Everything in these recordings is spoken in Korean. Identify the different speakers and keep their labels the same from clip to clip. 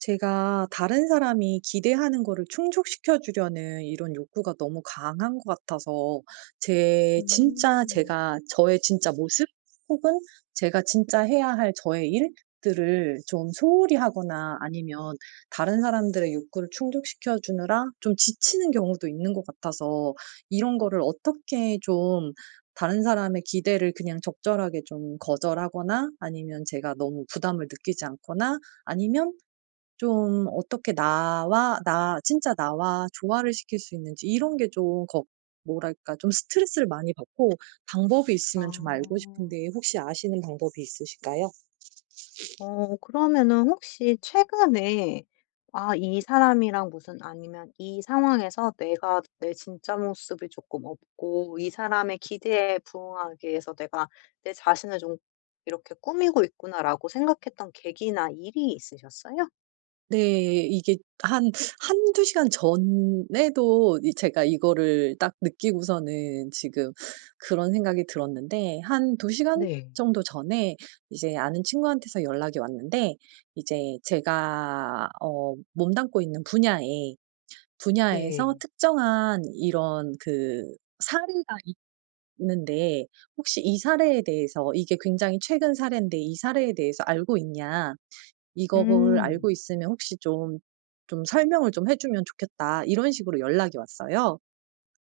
Speaker 1: 제가 다른 사람이 기대하는 거를 충족시켜 주려는 이런 욕구가 너무 강한 것 같아서 제 진짜
Speaker 2: 음.
Speaker 1: 제가 저의 진짜 모습 혹은 제가 진짜 해야 할 저의 일들을 좀 소홀히 하거나 아니면 다른 사람들의 욕구를 충족시켜 주느라 좀 지치는 경우도 있는 것 같아서 이런 거를 어떻게 좀 다른 사람의 기대를 그냥 적절하게 좀 거절하거나 아니면 제가 너무 부담을 느끼지 않거나 아니면 좀 어떻게 나와 나 진짜 나와 조화를 시킬 수 있는지 이런 게 좀 걱 뭐랄까 좀 스트레스를 많이 받고 방법이
Speaker 2: 아.
Speaker 1: 있으면 좀 알고 싶은데 혹시 아시는 방법이 있으실까요?
Speaker 2: 그러면은 혹시 최근에 아 이 사람이랑 무슨 아니면 이 상황에서 내가 내 진짜 모습이 조금 없고 이 사람의 기대에 부응하기 위해서 내가 내 자신을 좀 이렇게 꾸미고 있구나라고 생각했던 계기나 일이 있으셨어요?
Speaker 1: 네. 이게 한 한두 시간 전에도 이 제가 이거를 딱 느끼고서는 지금 그런 생각이 들었는데 한 두 시간
Speaker 2: 네.
Speaker 1: 정도 전에 이제 아는 친구한테서 연락이 왔는데 이제 제가 몸담고 있는
Speaker 2: 네.
Speaker 1: 분야에서 특정한 이런 그, 사례가 있는데 혹시 이 사례에 대해서 이게 굉장히 최근 사례인데 이 사례에 대해서 알고 있냐? 이거를 알고
Speaker 2: 음.
Speaker 1: 있으면 혹시 좀 설명을 좀 해 주면 좋겠다." 이런 식으로 연락이 왔어요.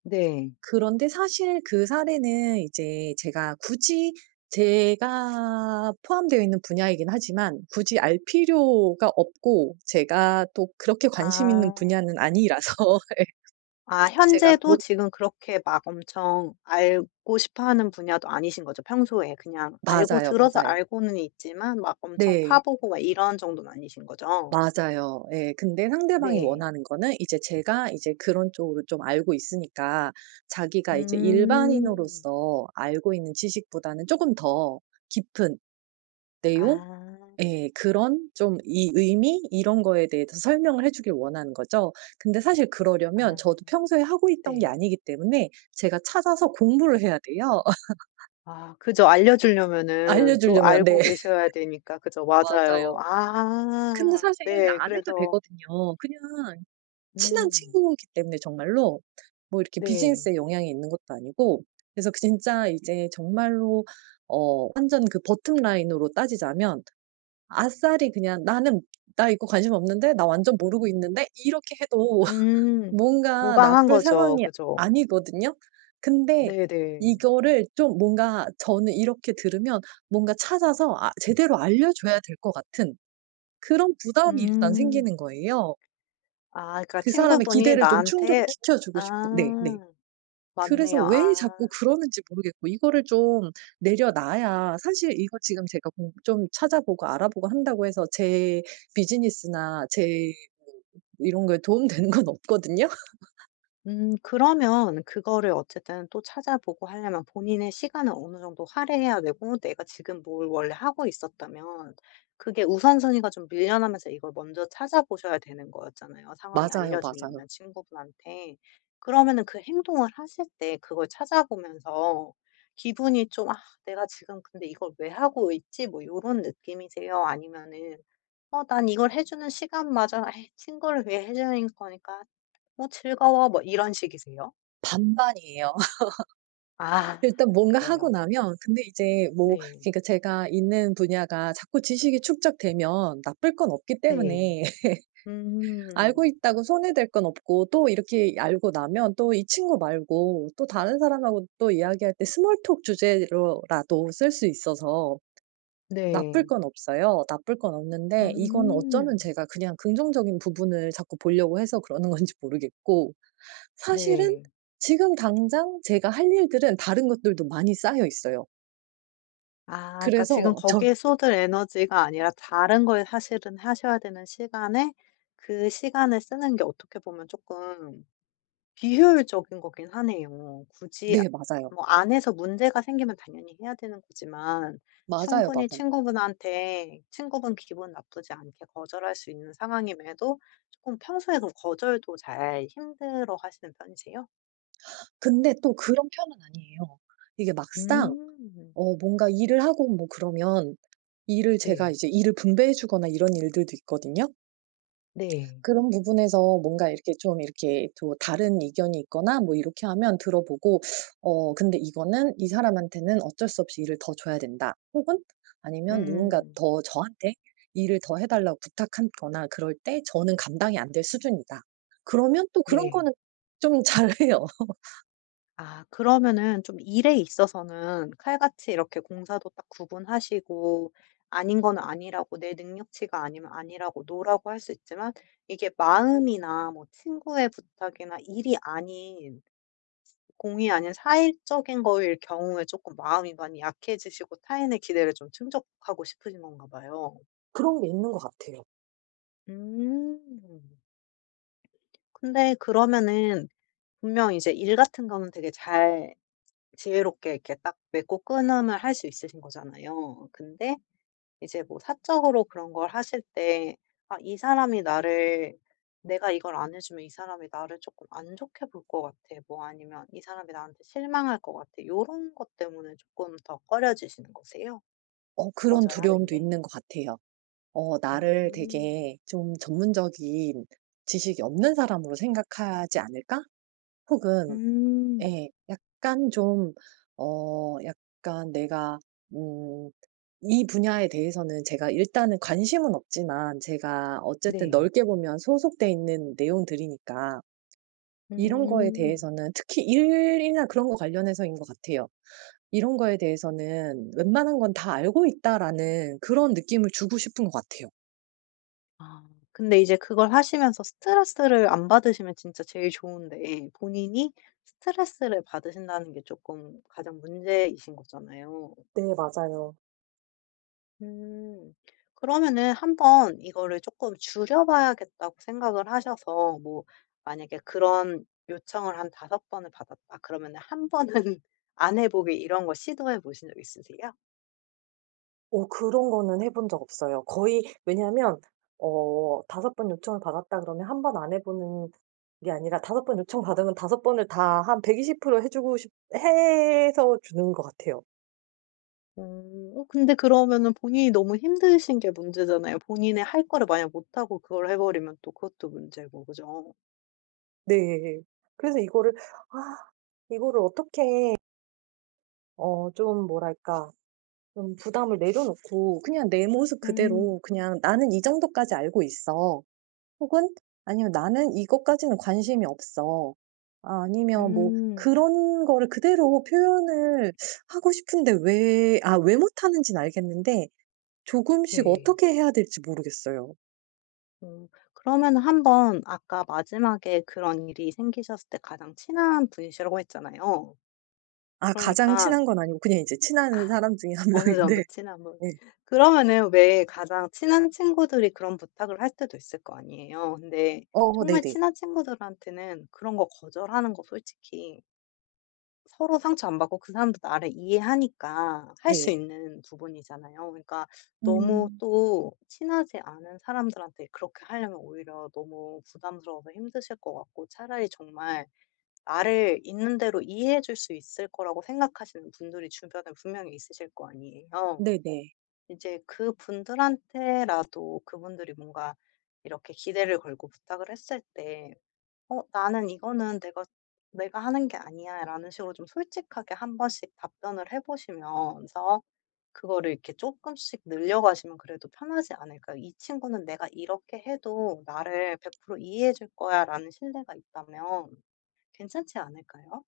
Speaker 2: 네.
Speaker 1: 그런데 사실 그 사례는 제가 포함되어 있는 분야이긴 하지만 굳이 알 필요가 없고 제가 또 그렇게 관심 있는
Speaker 2: 아.
Speaker 1: 분야는 아니라서
Speaker 2: 아
Speaker 1: 제가
Speaker 2: 현재도
Speaker 1: 못
Speaker 2: 지금 그렇게 막 엄청 알고 싶어하는 분야도 아니신 거죠, 평소에. 그냥 알고
Speaker 1: 맞아요,
Speaker 2: 들어서
Speaker 1: 맞아요.
Speaker 2: 알고는 있지만 막 엄청
Speaker 1: 네.
Speaker 2: 파보고 막 이런 정도는 아니신 거죠?
Speaker 1: 맞아요. 예. 근데 상대방이
Speaker 2: 네.
Speaker 1: 원하는 거는 제가 그런 쪽으로 좀 알고 있으니까 자기가 이제
Speaker 2: 음.
Speaker 1: 일반인으로서 알고 있는 지식보다는 조금 더 깊은 내용,
Speaker 2: 아.
Speaker 1: 예 그런 좀 이 의미 이런 거에 대해서 설명을 해 주길 원하는 거죠. 근데 사실 그러려면
Speaker 2: 아
Speaker 1: 저도 평소에 하고 있던 게
Speaker 2: 네.
Speaker 1: 아니기 때문에 제가 찾아서 공부를 해야 돼요.
Speaker 2: 아 그죠.
Speaker 1: 알려
Speaker 2: 알려주려면은 또
Speaker 1: 주려면,
Speaker 2: 알고
Speaker 1: 네
Speaker 2: 계셔야 되니까. 그죠. 맞아요.
Speaker 1: 맞아요. 근데
Speaker 2: 아
Speaker 1: 사실
Speaker 2: 네.
Speaker 1: 안 해도
Speaker 2: 그래서
Speaker 1: 되거든요. 그냥 친한
Speaker 2: 음.
Speaker 1: 친구이기 때문에 정말로 뭐 이렇게
Speaker 2: 네.
Speaker 1: 비즈니스에 영향이 있는 것도 아니고 그래서 그 진짜 이제 정말로 완전 그 bottom line으로 따지자면 아싸리 그냥 '나는 나 이거 관심 없는데. 나 완전 모르고 있는데.' 이렇게 해도
Speaker 2: 음.
Speaker 1: 뭔가
Speaker 2: 무방한
Speaker 1: 나쁠
Speaker 2: 거죠.
Speaker 1: 상황이
Speaker 2: 그죠.
Speaker 1: 아니거든요. 근데
Speaker 2: 네네.
Speaker 1: 이거를 좀 뭔가 저는 이렇게 들으면 뭔가 찾아서 제대로 알려 줘야 될 것 같은 그런 부담이 일단
Speaker 2: 음.
Speaker 1: 생기는 거예요.
Speaker 2: 아 그러니까
Speaker 1: 그 사람의
Speaker 2: 친구분이
Speaker 1: 기대를 좀
Speaker 2: 나한테
Speaker 1: 충족시켜 주고
Speaker 2: 아
Speaker 1: 싶은, 네, 네. 그래서
Speaker 2: 맞네요.
Speaker 1: 왜
Speaker 2: 아.
Speaker 1: 자꾸 그러는지 모르겠고 이거를 좀 내려놔야, 사실 이거 지금 제가 공 좀 찾아보고 알아보고 한다고 해서 제 비즈니스나 제 이런 거에 도움되는 건 없거든요.
Speaker 2: 음. 그러면 그거를 어쨌든 또 찾아보고 하려면 본인의 시간을 어느 정도 할애해야 되고 내가 지금 뭘 원래 하고 있었다면 그게 우선순위가 좀 밀려나면서 이걸 먼저 찾아보셔야 되는 거였잖아요, 상황이
Speaker 1: 맞아요, 맞아요.
Speaker 2: 알려주려면 친구분한테. 그러면은 그 행동을 하실 때 그걸 찾아보면서 기분이 좀 '아 내가 지금 근데 이걸 왜 하고 있지?' 뭐 요런 느낌이세요? 아니면은 난 이걸 해 주는 시간마저 '에이 친구를 위해 해 주는 거니까 뭐 즐거워.' 뭐 이런 식이세요?
Speaker 1: 반반이에요.
Speaker 2: 아
Speaker 1: 일단 뭔가 하고
Speaker 2: 그래요.
Speaker 1: 나면, 근데 이제 뭐
Speaker 2: 네.
Speaker 1: 그러니까 제가 있는 분야가 자꾸 지식이 축적되면 나쁠 건 없기
Speaker 2: 네.
Speaker 1: 때문에 알고
Speaker 2: 음.
Speaker 1: 있다고 손해될 건 없고, 또 이렇게 알고 나면 또 이 친구 말고 또 다른 사람하고 또 이야기할 때 스몰 톡 주제로라도 쓸 수 있어서 나쁠
Speaker 2: 네.
Speaker 1: 건 없어요. 나쁠 건 없는데, 이건 어쩌면
Speaker 2: 음.
Speaker 1: 제가 그냥 긍정적인 부분을 자꾸 보려고 해서 그러는 건지 모르겠고, 사실은
Speaker 2: 네.
Speaker 1: 지금 당장 제가 할 일들은 다른 것들도 많이 쌓여 있어요.
Speaker 2: 아 그러니까 지금
Speaker 1: 그래서 절
Speaker 2: 거기에 쏟을 에너지가 아니라 다른 걸 사실은 하셔야 되는 시간에 그 시간을 쓰는 게 어떻게 보면 조금 비효율적인 거긴 하네요. 굳이
Speaker 1: 네, 맞아요.
Speaker 2: 뭐 안에서 문제가 생기면 당연히 해야 되는 거지만
Speaker 1: 맞아요,
Speaker 2: 충분히
Speaker 1: 맞아요.
Speaker 2: 친구분한테 친구분 기분 나쁘지 않게 거절할 수 있는 상황임에도 조금 평소에 그 거절도 잘 힘들어하시는 편이세요?
Speaker 1: 근데 또 그런 편은 아니에요. 이게 막상
Speaker 2: 음.
Speaker 1: 뭔가 일을 하고 뭐 그러면 일을 제가
Speaker 2: 네.
Speaker 1: 이제 일을 분배해 주거나 이런 일들도 있거든요.
Speaker 2: 네.
Speaker 1: 그런 부분에서 뭔가 이렇게 좀 이렇게 또 다른 의견이 있거나 뭐 이렇게 하면 들어보고 '어 근데 이거는 이 사람한테는 어쩔 수 없이 일을 더 줘야 된다.' 혹은 아니면 누군가
Speaker 2: 음.
Speaker 1: 더 저한테 일을 더 해 달라고 부탁하 거나 그럴 때 저는 감당이 안 될 수준이다. 그러면 또 그런
Speaker 2: 네.
Speaker 1: 거는 좀 잘해요.
Speaker 2: 아 그러면은 좀 일에 있어서는 칼같이 이렇게 공사도 딱 구분하시고 아닌 거는 아니라고 내 능력치가 아니면 아니라고 노라고 할 수 있지만 이게 마음이나 뭐 친구의 부탁이나 일이 아닌 공이 아닌 사회적인 거일 경우에 조금 마음이 많이 약해지시고 타인의 기대를 좀 충족하고 싶으신 건가 봐요.
Speaker 1: 그런 게 있는 것 같아요.
Speaker 2: 음. 근데 그러면은 분명 이제 일 같은 거는 되게 잘 지혜롭게 이렇게 딱 맺고 끊음을 할 수 있으신 거잖아요. 근데 이제 뭐 사적으로 그런 걸 하실 때 '아 이 사람이 나를 내가 이걸 안 해 주면 이 사람이 나를 조금 안 좋게 볼 것 같아.' 뭐 아니면 '이 사람이 나한테 실망할 것 같아.' 요런 것 때문에 조금 더 꺼려지시는 거세요?
Speaker 1: 그런
Speaker 2: 거절하는
Speaker 1: 두려움도
Speaker 2: 게?
Speaker 1: 있는 것 같아요. 나를
Speaker 2: 음.
Speaker 1: 되게 좀 전문적인 지식이 없는 사람으로 생각하지 않을까? 혹은,
Speaker 2: 음.
Speaker 1: 예. 약간 좀, 약간 내가 음 이 분야에 대해서는 제가 일단은 관심은 없지만 제가 어쨌든
Speaker 2: 네.
Speaker 1: 넓게 보면 소속돼 있는 내용들이니까 이런 거에
Speaker 2: 음.
Speaker 1: 대해서는 특히 일이나 그런 거 관련해서인 것 같아요. '이런 거에 대해서는 웬만한 건 다 알고 있다.'라는 그런 느낌을 주고 싶은 것 같아요.
Speaker 2: 아 근데 이제 그걸 하시면서 스트레스를 안 받으시면 진짜 제일 좋은데 본인이 스트레스를 받으신다는 게 조금 가장 문제이신 거잖아요.
Speaker 1: 네, 맞아요.
Speaker 2: 음. 그러면은 한번 이거를 조금 줄여 봐야겠다고 생각을 하셔서 뭐 만약에 그런 요청을 한 다섯 번을 받았다 그러면은 한 번은 안 해 보기 이런 거 시도해 보신 적 있으세요?
Speaker 1: 그런 거는 해본 적 없어요. 거의. 왜냐하면 5 번 요청을 받았다 그러면 한 번 안 해 보는 게 아니라, 다섯 번 요청받으면 다섯 번을 다 한 120%해 주고 싶 해서 주는 것 같아요.
Speaker 2: 음. 근데 그러면은 본인이 너무 힘드신 게 문제잖아요. 본인의 할 거를 만약 못하고 그걸 해 버리면 또 그것도 문제고 그죠?
Speaker 1: 네. 그래서 아 이거를 어떻게 좀 뭐랄까, 좀 부담을 내려놓고 그냥 내 모습
Speaker 2: 음.
Speaker 1: 그대로 그냥 '나는 이 정도까지 알고 있어.' 혹은 아니면 '나는 이것까지는 관심이 없어.' 아니면 뭐
Speaker 2: 음.
Speaker 1: 그런 거를 그대로 표현을 하고 싶은데, 왜 못하는지는 알겠는데 조금씩
Speaker 2: 네.
Speaker 1: 어떻게 해야 될지 모르겠어요.
Speaker 2: 음, 그러면 한번 아까 마지막에 그런 일이 생기셨을 때 가장 친한 분이시라고 했잖아요.
Speaker 1: 아, 가장
Speaker 2: 그러니까
Speaker 1: 친한 건 아니고 그냥 이제 친한
Speaker 2: 아
Speaker 1: 사람 중에 한
Speaker 2: 어느 정도
Speaker 1: 명인데,
Speaker 2: 친한 분.
Speaker 1: 네.
Speaker 2: 그러면은 왜 가장 친한 친구들이 그런 부탁을 할 때도 있을 거 아니에요. 근데
Speaker 1: 어,
Speaker 2: 정말
Speaker 1: 네네.
Speaker 2: 친한 친구들한테는 그런 거 거절하는 거 솔직히 서로 상처 안 받고 그 사람도 나를 이해하니까 할 수
Speaker 1: 네.
Speaker 2: 있는 부분이잖아요. 그러니까 너무
Speaker 1: 음,
Speaker 2: 또 친하지 않은 사람들한테 그렇게 하려면 오히려 너무 부담스러워서 힘드실 것 같고 차라리 정말 나를 있는 대로 이해해 줄 수 있을 거라고 생각하시는 분들이 주변에 분명히 있으실 거 아니에요.
Speaker 1: 네네.
Speaker 2: 이제 그분들한테라도 그분들이 뭔가 이렇게 기대를 걸고 부탁을 했을 때 "나는 이거는 내가 하는 게 아니야."라는 식으로 좀 솔직하게 한 번씩 답변을 해 보시면서 그거를 이렇게 조금씩 늘려가시면 그래도 편하지 않을까요? '이 친구는 내가 이렇게 해도 나를 100% 이해해 줄 거야.'라는 신뢰가 있다면 괜찮지 않을까요?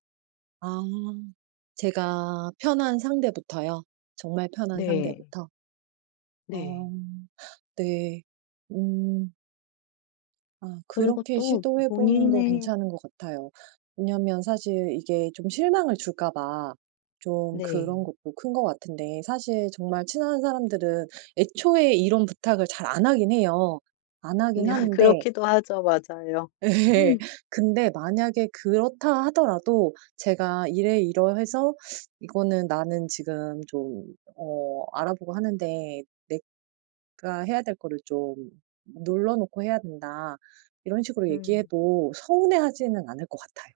Speaker 1: 아, 제가 편한 상대부터요? 정말 편한
Speaker 2: 네.
Speaker 1: 상대부터?
Speaker 2: 네.
Speaker 1: 어, 네. 음. 아,
Speaker 2: 그리고
Speaker 1: 그렇게
Speaker 2: 또
Speaker 1: 시도해 보는 거
Speaker 2: 본인의
Speaker 1: 괜찮은 것 같아요. 왜냐면 사실 이게 좀 실망을 줄까 봐 좀 그런
Speaker 2: 네.
Speaker 1: 것도 큰 것 같은데, 사실 정말 친한 사람들은 애초에 이런 부탁을 잘 안 하긴 해요. 안 하긴
Speaker 2: 네.
Speaker 1: 하는데
Speaker 2: 그렇기도 하죠. 맞아요.
Speaker 1: 예. 근데 만약에 그렇다 하더라도 제가 이래이러해서 "이거는 나는 지금 좀 알아보고 하는데 내 가 해야 될 거를 좀 눌러 놓고 해야 된다." 이런 식으로
Speaker 2: 음.
Speaker 1: 얘기해도 서운해하지는 않을 것 같아요.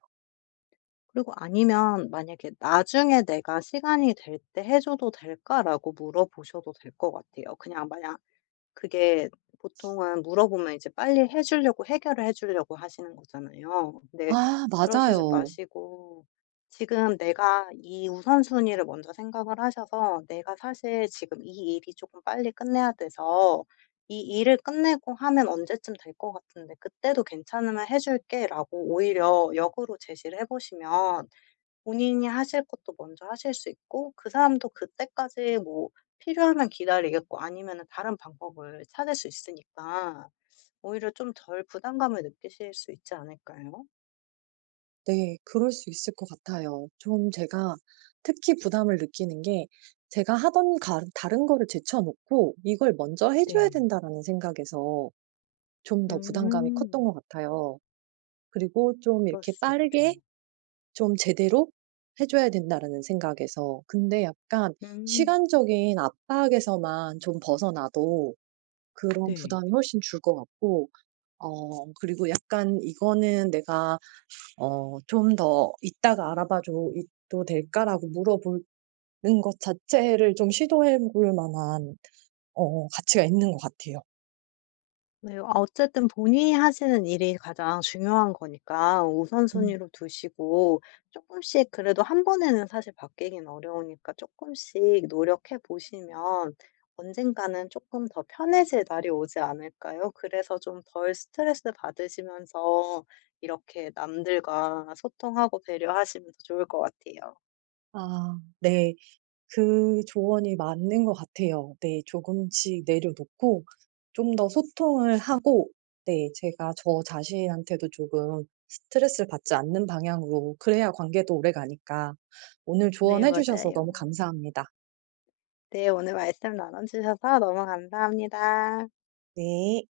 Speaker 2: 그리고 아니면 만약에 "나중에 내가 시간이 될 때 해 줘도 될까?"라고 물어보셔도 될 것 같아요. 그냥 만약 그게 보통은 물어보면 이제 빨리 해 주려고 해결을 해 주려고 하시는 거잖아요. 근데
Speaker 1: 아,
Speaker 2: 그러시지
Speaker 1: 맞아요.
Speaker 2: 마시고 지금 내가 이 우선순위를 먼저 생각을 하셔서 '내가 사실 지금 이 일이 조금 빨리 끝내야 돼서 이 일을 끝내고 하면 언제쯤 될 것 같은데 그때도 괜찮으면 해 줄게.'라고 오히려 역으로 제시를 해 보시면 본인이 하실 것도 먼저 하실 수 있고 그 사람도 그때까지 뭐 필요하면 기다리겠고 아니면은 다른 방법을 찾을 수 있으니까 오히려 좀 덜 부담감을 느끼실 수 있지 않을까요?
Speaker 1: 네. 그럴 수 있을 것 같아요. 좀 제가 특히 부담을 느끼는 게 제가 하던 가 다른 거를 제쳐 놓고 이걸 먼저 해 줘야
Speaker 2: 네.
Speaker 1: 된다라는 생각에서 좀 더 부담감이 컸던
Speaker 2: 음.
Speaker 1: 것 같아요. 그리고 좀
Speaker 2: 그럴
Speaker 1: 이렇게
Speaker 2: 수 있죠.
Speaker 1: 빠르게 좀 제대로 해 줘야 된다라는 생각에서. 근데 약간
Speaker 2: 음.
Speaker 1: 시간적인 압박에서만 좀 벗어나도 그런
Speaker 2: 네.
Speaker 1: 부담이 훨씬 줄 것 같고, 그리고 약간 '이거는 내가 좀 더 이따가 알아봐 줘도 될까?'라고 물어보는 것 자체를 좀 시도해 볼 만한 가치가 있는 것 같아요.
Speaker 2: 네. 아 어쨌든 본인이 하시는 일이 가장 중요한 거니까
Speaker 1: 음.
Speaker 2: 우선순위로 두시고 조금씩 그래도 한 번에는 사실 바뀌긴 어려우니까 조금씩 노력해 보시면 언젠가는 조금 더 편해질 날이 오지 않을까요? 그래서 좀 덜 스트레스 받으시면서 이렇게 남들과 소통하고 배려하시면 더 좋을 것 같아요.
Speaker 1: 아, 네. 그 조언이 맞는 것 같아요. 네. 조금씩 내려놓고 좀 더 소통을 하고, 네 제가 저 자신한테도 조금 스트레스를 받지 않는 방향으로, 그래야 관계도 오래가니까. 오늘
Speaker 2: 네
Speaker 1: 조언해 주셔서
Speaker 2: 맞아요.
Speaker 1: 너무 감사합니다.
Speaker 2: 네 오늘 말씀 나눠 주셔서 너무 감사합니다.
Speaker 1: 네.